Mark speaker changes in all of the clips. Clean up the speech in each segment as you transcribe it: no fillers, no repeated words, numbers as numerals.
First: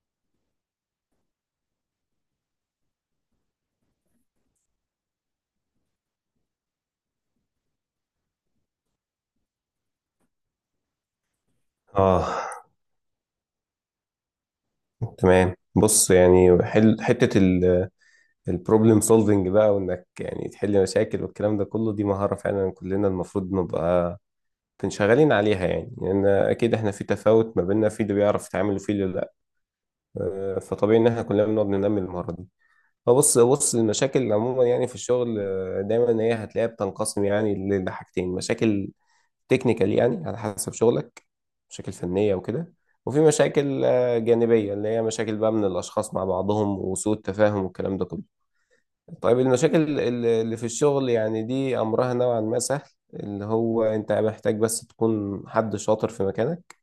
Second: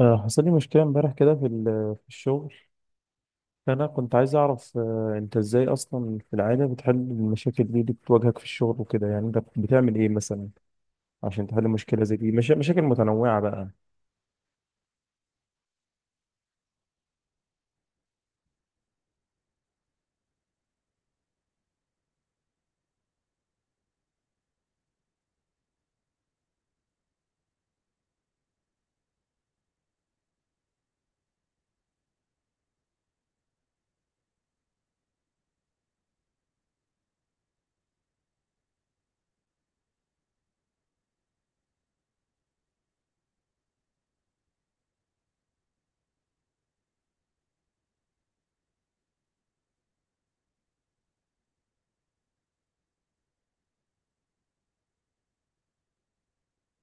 Speaker 1: حصل لي مشكلة امبارح كده في الشغل. فأنا كنت عايز أعرف، أنت إزاي أصلا في العادة بتحل المشاكل دي اللي بتواجهك في الشغل وكده، يعني أنت بتعمل إيه مثلا عشان تحل مشكلة زي دي؟
Speaker 2: اه
Speaker 1: مشاكل متنوعة بقى.
Speaker 2: تمام. بص، يعني حل حته البروبلم سولفنج بقى، وانك يعني تحل مشاكل والكلام ده كله، دي مهاره فعلا كلنا المفروض نبقى منشغلين عليها، يعني لان اكيد احنا في تفاوت ما بيننا، في اللي بيعرف يتعامل وفي اللي لا. فطبيعي ان احنا كلنا بنقعد ننمي المهاره دي. فبص المشاكل عموما يعني في الشغل، دايما هي هتلاقيها بتنقسم يعني لحاجتين: مشاكل تكنيكال يعني على حسب شغلك، مشاكل فنية وكده، وفي مشاكل جانبية اللي هي مشاكل بقى من الأشخاص مع بعضهم وسوء التفاهم والكلام ده كله. طيب، المشاكل اللي في الشغل يعني دي أمرها نوعا ما سهل، اللي هو أنت محتاج بس تكون حد شاطر في مكانك.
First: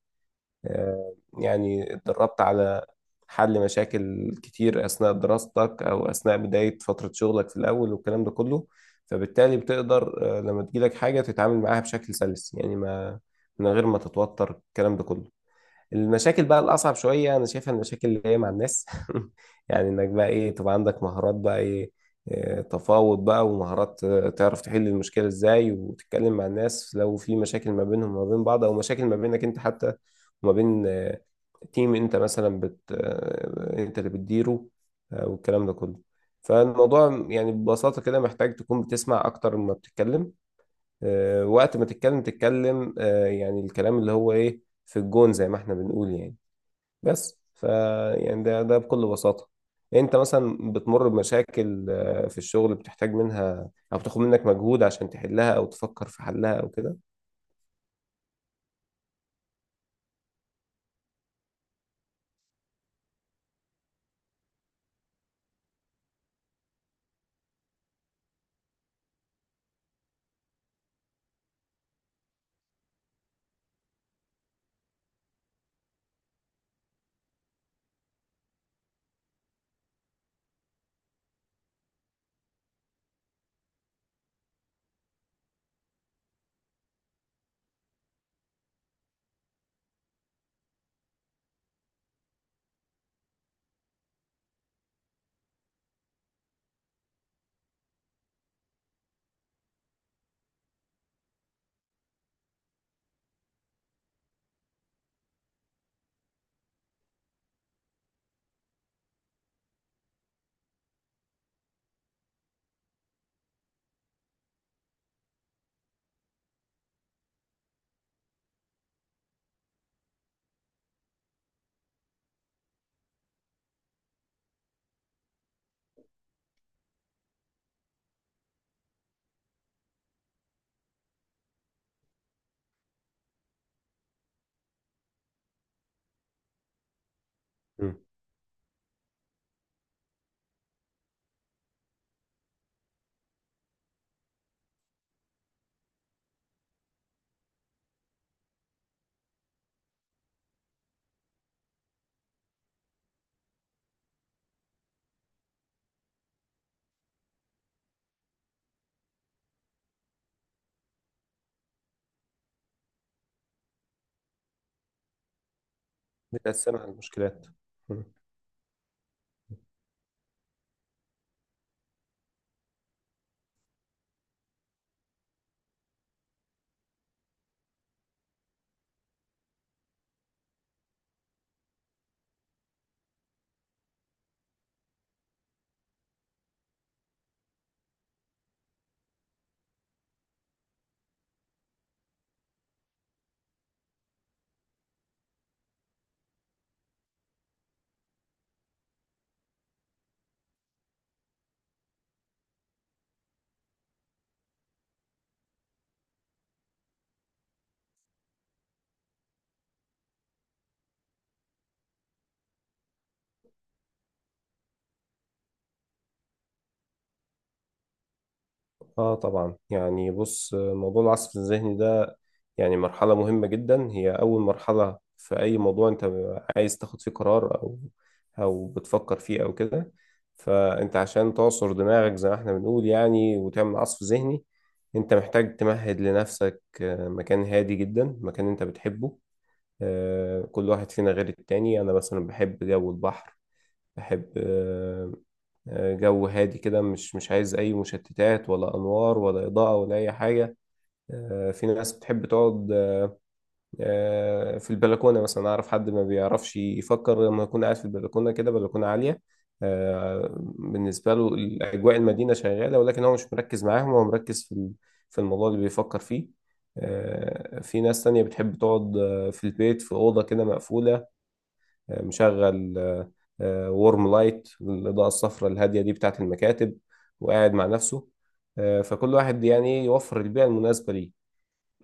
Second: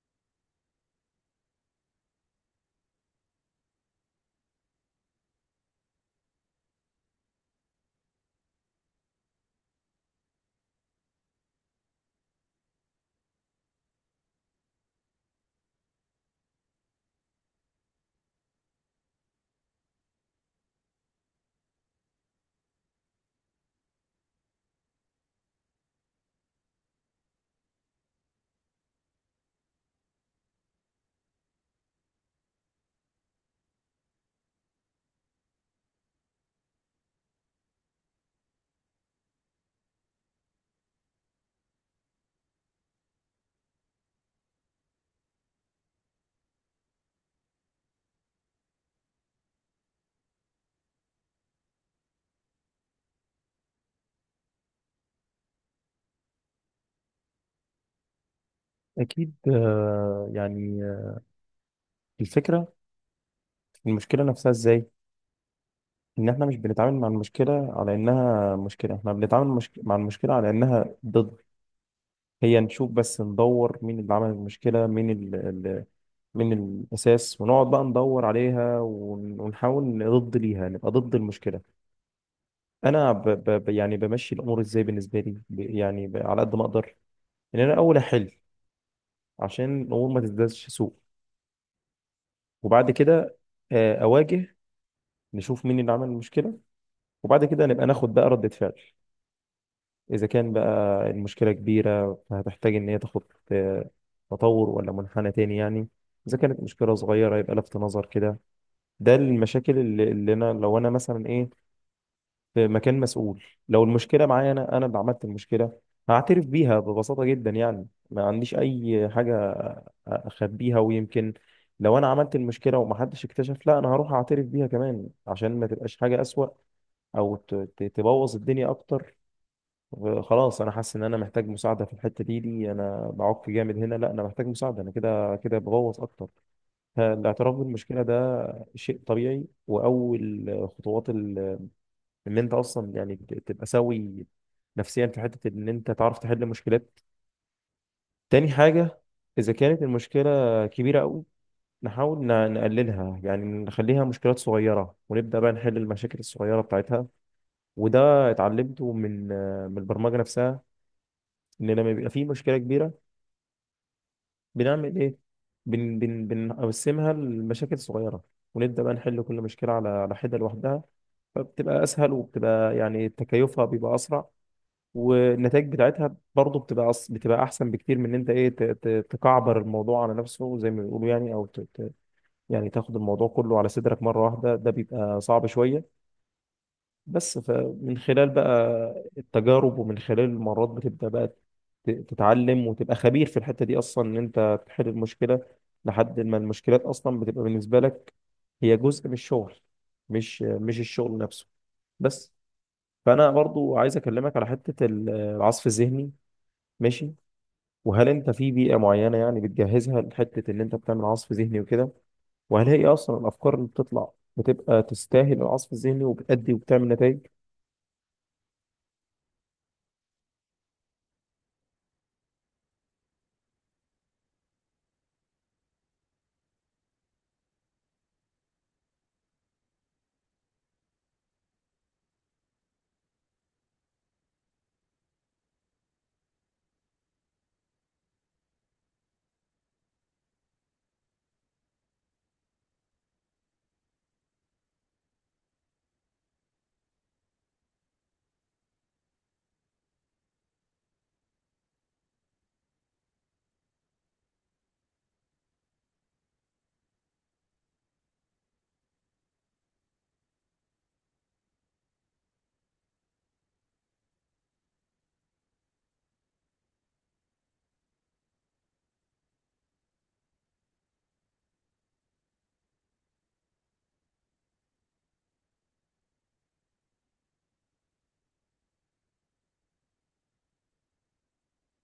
Speaker 2: يعني اتدربت على حل مشاكل كتير أثناء دراستك أو أثناء بداية فترة شغلك في الأول والكلام ده كله. فبالتالي بتقدر، لما تجيلك حاجة تتعامل معاها بشكل سلس، يعني ما من غير ما تتوتر الكلام ده كله. المشاكل بقى الأصعب شوية أنا شايفها المشاكل اللي هي مع الناس. يعني إنك بقى إيه؟ تبقى عندك مهارات بقى إيه؟ تفاوض بقى، ومهارات تعرف تحل المشكلة إزاي، وتتكلم مع الناس لو في مشاكل ما بينهم وما بين بعض، أو مشاكل ما بينك أنت حتى وما بين تيم أنت مثلا بت آه، أنت اللي بتديره. والكلام ده كله. فالموضوع يعني ببساطة كده محتاج تكون بتسمع أكتر ما بتتكلم. وقت ما تتكلم تتكلم يعني الكلام اللي هو إيه، في الجون زي ما احنا بنقول يعني. بس ف يعني ده بكل بساطة. انت مثلا بتمر بمشاكل في الشغل بتحتاج منها او بتاخد منك مجهود عشان تحلها او تفكر في حلها او كده.
Speaker 1: أكيد، الفكرة في المشكلة نفسها إزاي، إن إحنا مش بنتعامل مع المشكلة على إنها مشكلة، إحنا بنتعامل مع المشكلة على إنها ضد. هي نشوف بس، ندور مين اللي عمل المشكلة، مين ال ال مين الأساس، ونقعد بقى ندور عليها ونحاول ضد ليها، نبقى ضد المشكلة. أنا يعني بمشي الأمور إزاي بالنسبة لي، على قد ما أقدر إن أنا أول أحل، عشان الأمور ما تزدادش سوء. وبعد كده أواجه، نشوف مين اللي عمل المشكلة، وبعد كده نبقى ناخد بقى ردة فعل. إذا كان بقى المشكلة كبيرة، فهتحتاج إن هي تاخد آه، تطور ولا منحنى تاني يعني. إذا كانت مشكلة صغيرة، يبقى لفت نظر كده. ده المشاكل اللي أنا، لو أنا مثلا إيه في مكان مسؤول، لو المشكلة معايا، أنا أنا اللي عملت المشكلة، هعترف بيها ببساطة جدا، يعني ما عنديش أي حاجة أخبيها. ويمكن لو أنا عملت المشكلة ومحدش اكتشف، لا، أنا هروح أعترف بيها كمان، عشان ما تبقاش حاجة أسوأ أو تبوظ الدنيا أكتر. خلاص، انا حاسس ان انا محتاج مساعده في الحته دي، انا بعك جامد هنا، لا، انا محتاج مساعده، انا كده كده بغوص اكتر. فالاعتراف
Speaker 2: مم.
Speaker 1: بالمشكله ده شيء طبيعي، واول خطوات ان انت اصلا يعني تبقى سوي نفسيا، في حته ان انت تعرف تحل مشكلات. تاني حاجه، اذا كانت المشكله كبيره قوي، نحاول نقللها، يعني نخليها مشكلات صغيره ونبدا بقى نحل المشاكل الصغيره بتاعتها. وده اتعلمته من البرمجه نفسها، ان لما بيبقى في مشكله كبيره بنعمل ايه؟ بن بن
Speaker 2: بتقسمها
Speaker 1: بنقسمها
Speaker 2: المشكلات.
Speaker 1: لمشاكل
Speaker 2: مم.
Speaker 1: صغيره، ونبدا بقى نحل كل مشكله على حده لوحدها. فبتبقى اسهل، وبتبقى يعني تكيفها بيبقى اسرع، والنتائج بتاعتها برضه بتبقى بتبقى احسن بكتير من ان انت ايه تكعبر الموضوع على نفسه زي ما بيقولوا يعني، او يعني تاخد الموضوع كله على صدرك مره واحده، ده بيبقى صعب شويه. بس فمن خلال بقى التجارب ومن خلال المرات، بتبدأ بقى تتعلم وتبقى خبير في الحتة دي، أصلا إن أنت تحل المشكلة، لحد ما المشكلات أصلا بتبقى بالنسبة لك هي جزء من الشغل، مش الشغل نفسه. بس، فأنا برضو عايز أكلمك على حتة العصف الذهني. ماشي، وهل أنت في بيئة معينة يعني بتجهزها لحتة إن أنت بتعمل عصف ذهني وكده؟ وهل هي أصلا الأفكار اللي بتطلع بتبقى تستاهل العصف الذهني وبتأدي وبتعمل نتائج؟
Speaker 2: اه طبعا. يعني بص، موضوع العصف الذهني ده يعني مرحلة مهمة جدا، هي أول مرحلة في أي موضوع أنت عايز تاخد فيه قرار أو أو بتفكر فيه أو كده. فأنت عشان تعصر دماغك زي ما إحنا بنقول يعني، وتعمل عصف ذهني، أنت محتاج تمهد لنفسك مكان هادي جدا، مكان أنت بتحبه. كل واحد فينا غير التاني. أنا مثلا بحب جو البحر، بحب جو هادي كده، مش عايز أي مشتتات ولا أنوار ولا إضاءة ولا أي حاجة. في ناس بتحب تقعد في البلكونه مثلا. اعرف حد ما بيعرفش يفكر لما يكون قاعد في البلكونه كده، بلكونه عاليه. آه، بالنسبه له اجواء المدينه شغاله، ولكن هو مش مركز معاهم، هو مركز في الموضوع اللي بيفكر فيه. في ناس تانية بتحب تقعد في البيت في أوضة كده مقفولة، مشغل وورم لايت، الإضاءة الصفراء الهادية دي بتاعة المكاتب، وقاعد مع نفسه. فكل واحد يعني يوفر البيئة المناسبة ليه.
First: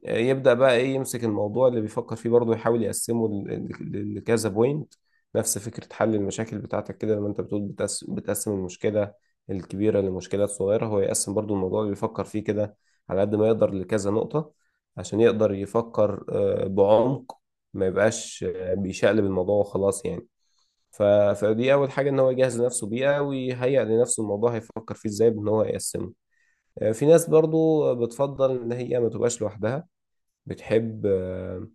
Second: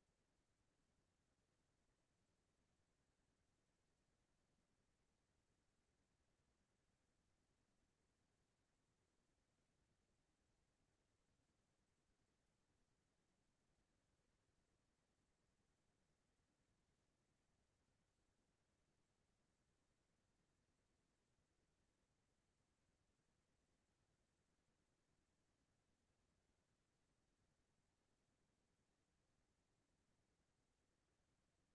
Speaker 2: يبدأ بقى ايه؟ يمسك الموضوع اللي بيفكر فيه برضه، يحاول يقسمه لكذا بوينت. نفس فكرة حل المشاكل بتاعتك كده لما انت بتقول بتقسم المشكلة الكبيرة لمشكلات صغيرة، هو يقسم برضه الموضوع اللي بيفكر فيه كده على قد ما يقدر لكذا نقطة، عشان يقدر يفكر بعمق، ما يبقاش بيشقلب الموضوع وخلاص يعني. ف- فدي أول حاجة، إن هو يجهز نفسه بيها ويهيئ لنفسه الموضوع هيفكر فيه إزاي، بإن هو يقسمه. في ناس برضو بتفضل إن هي ما تبقاش لوحدها، بتحب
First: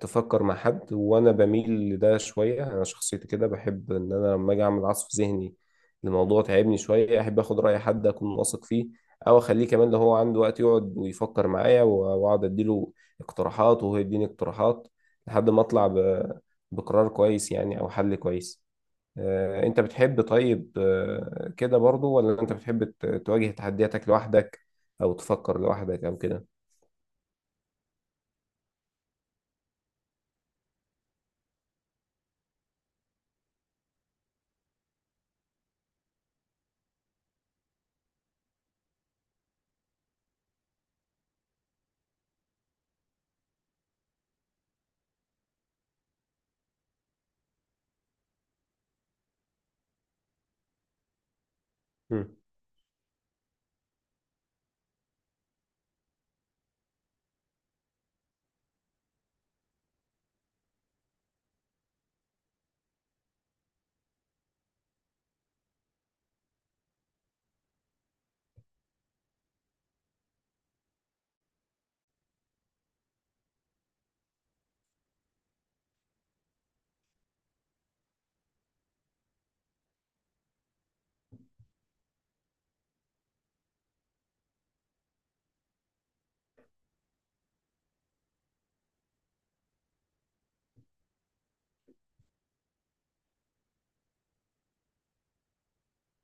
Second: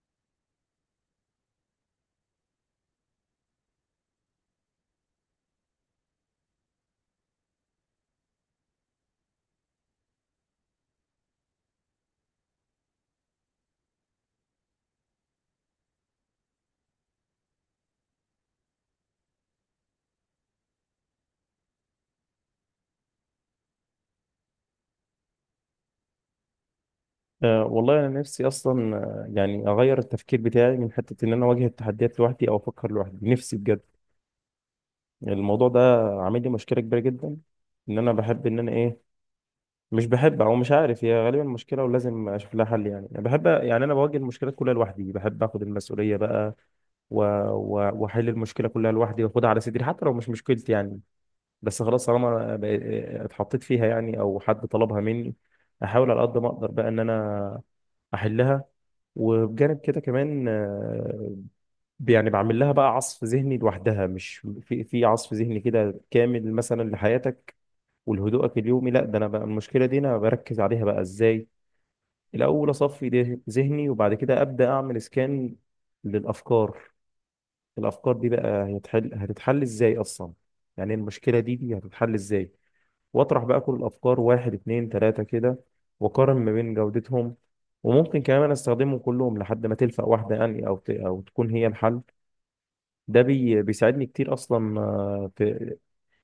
Speaker 2: تفكر مع حد، وانا بميل لده شويه. انا شخصيتي كده بحب ان انا لما اجي اعمل عصف ذهني الموضوع تعبني شويه، احب اخد راي حد اكون واثق فيه، او اخليه كمان لو هو عنده وقت يقعد ويفكر معايا، واقعد اديله اقتراحات وهو يديني اقتراحات لحد ما اطلع بقرار كويس يعني او حل كويس. انت بتحب طيب كده برضو، ولا انت بتحب تواجه تحدياتك لوحدك او تفكر لوحدك او كده؟
Speaker 1: أه والله، انا نفسي اصلا، يعني اغير التفكير بتاعي من حته ان انا اواجه التحديات لوحدي او افكر لوحدي، نفسي بجد. الموضوع ده عامل لي مشكله كبيره جدا، ان انا بحب ان انا ايه، مش بحب، او مش عارف هي غالبا مشكله ولازم اشوف لها حل. يعني أنا بحب، يعني انا بواجه المشكلات كلها لوحدي، بحب اخد المسؤوليه بقى، و- واحل المشكله كلها لوحدي واخدها على صدري حتى لو مش مشكلتي يعني. بس خلاص،
Speaker 2: مم.
Speaker 1: اتحطيت فيها يعني، او حد طلبها مني، احاول على قد ما اقدر بقى ان انا احلها. وبجانب كده كمان، يعني بعمل لها بقى عصف ذهني لوحدها، مش في عصف ذهني كده كامل مثلا لحياتك ولهدوءك اليومي، لا، ده انا بقى المشكله دي انا بركز عليها بقى ازاي. الاول اصفي ذهني، وبعد كده ابدا اعمل سكان للافكار. الافكار دي بقى هتحل، هتتحل ازاي اصلا، يعني المشكله دي هتتحل ازاي؟ واطرح بقى كل الافكار، واحد اتنين تلاتة كده، واقارن ما بين جودتهم. وممكن كمان استخدمهم كلهم لحد ما تلفق واحدة يعني، او او تكون هي الحل. ده بيساعدني كتير اصلا، في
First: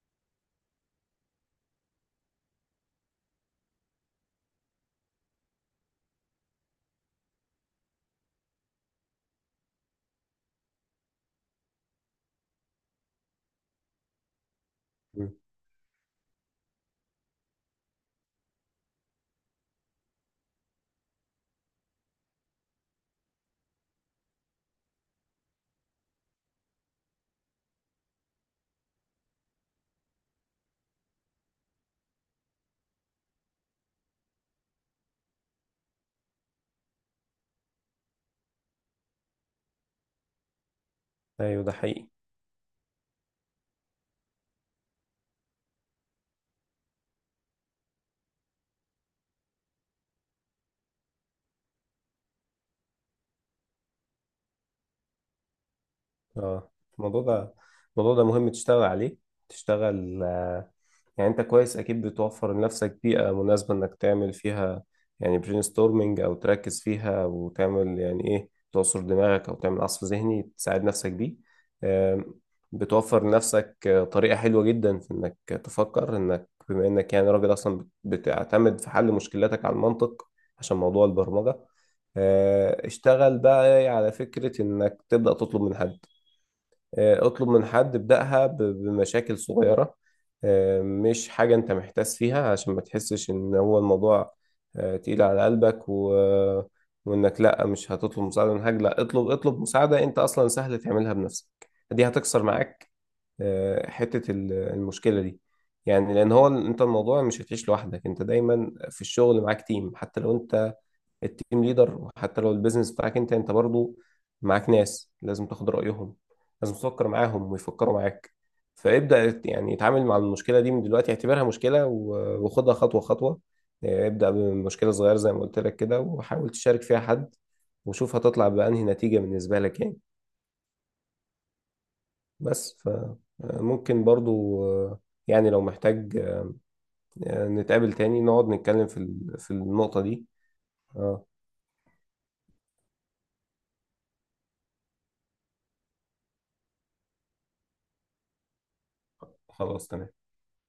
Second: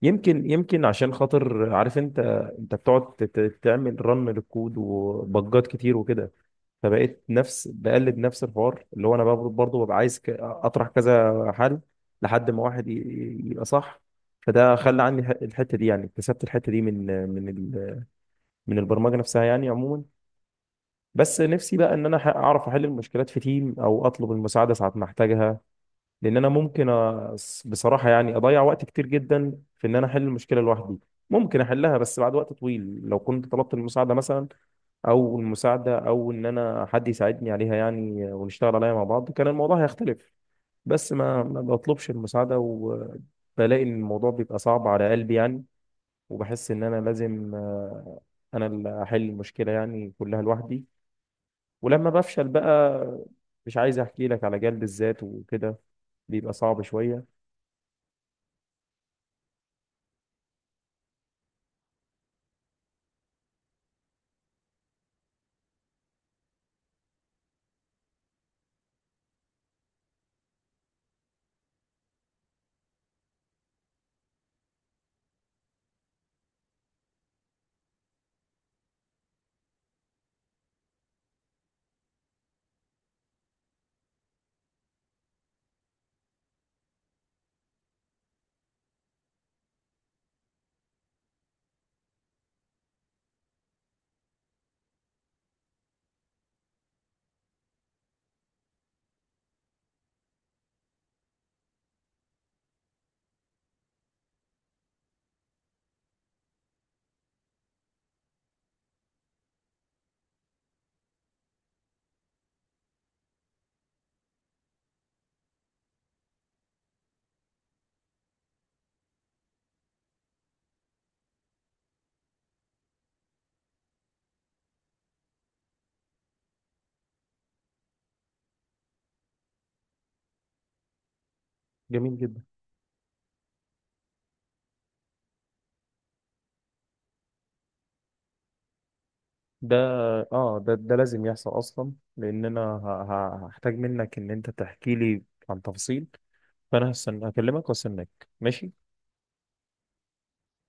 Speaker 1: يمكن، عشان خاطر عارف انت، انت بتقعد تعمل رن للكود وبجات كتير وكده، فبقيت نفس، بقلد نفس الحوار، اللي هو انا برضه ببقى عايز اطرح كذا حل لحد ما واحد يبقى صح. فده خلى عني
Speaker 2: مم.
Speaker 1: الحتة دي، يعني اكتسبت الحتة دي من البرمجه نفسها يعني عموما. بس نفسي بقى ان انا اعرف احل المشكلات في تيم، او اطلب المساعده ساعه ما احتاجها. لان انا ممكن بصراحه يعني اضيع وقت كتير جدا في ان انا احل المشكله لوحدي. ممكن احلها بس بعد وقت طويل، لو كنت طلبت المساعده مثلا، او المساعده، او ان انا حد يساعدني عليها يعني، ونشتغل عليها مع بعض، كان الموضوع هيختلف. بس ما
Speaker 2: ايوه، ده حقيقي.
Speaker 1: بطلبش المساعده، وبلاقي ان الموضوع بيبقى صعب على قلبي يعني. وبحس ان انا لازم، انا اللي احل المشكله يعني كلها لوحدي. ولما بفشل بقى، مش عايز احكي لك على جلد الذات وكده، بيبقى
Speaker 2: اه
Speaker 1: صعب
Speaker 2: الموضوع
Speaker 1: شويه.
Speaker 2: ده، الموضوع ده مهم تشتغل عليه. تشتغل يعني انت كويس اكيد بتوفر لنفسك بيئة مناسبة انك تعمل فيها يعني برين ستورمنج، او تركز فيها وتعمل يعني ايه، تعصر دماغك او تعمل عصف ذهني تساعد نفسك بيه. آم، بتوفر لنفسك طريقة حلوة جدا في انك تفكر، انك بما انك يعني راجل اصلا بتعتمد في حل مشكلاتك على المنطق عشان موضوع البرمجة. اشتغل بقى على فكرة انك تبدأ تطلب من حد، اطلب من حد ابدأها بمشاكل صغيرة، مش حاجة انت محتاس فيها عشان ما تحسش ان هو الموضوع تقيل على قلبك، و... وانك لا مش هتطلب مساعدة من حاجة، لا، اطلب مساعدة انت اصلا سهل تعملها بنفسك. دي هتكسر معاك حتة المشكلة دي. يعني لان هو انت الموضوع مش هتعيش لوحدك، انت دايما في الشغل معاك تيم، حتى لو انت التيم ليدر، وحتى لو البيزنس بتاعك انت، انت برضو معاك ناس لازم تاخد رأيهم، لازم تفكر معاهم ويفكروا معاك. فابدأ يعني اتعامل مع المشكلة دي من دلوقتي، اعتبرها مشكلة وخدها خطوة خطوة. اه، ابدأ بمشكلة صغيرة زي ما قلت لك كده، وحاول تشارك فيها حد، وشوف هتطلع بأنهي نتيجة بالنسبة لك يعني.
Speaker 1: جميل جدا.
Speaker 2: بس. فممكن برضو اه، يعني لو محتاج اه، نتقابل تاني نقعد نتكلم في
Speaker 1: ده
Speaker 2: النقطة دي.
Speaker 1: اه، ده
Speaker 2: اه،
Speaker 1: لازم يحصل اصلا، لان انا هحتاج منك ان انت تحكي لي عن تفاصيل. فانا هستنى اكلمك واستناك، ماشي.
Speaker 2: خلاص تمام.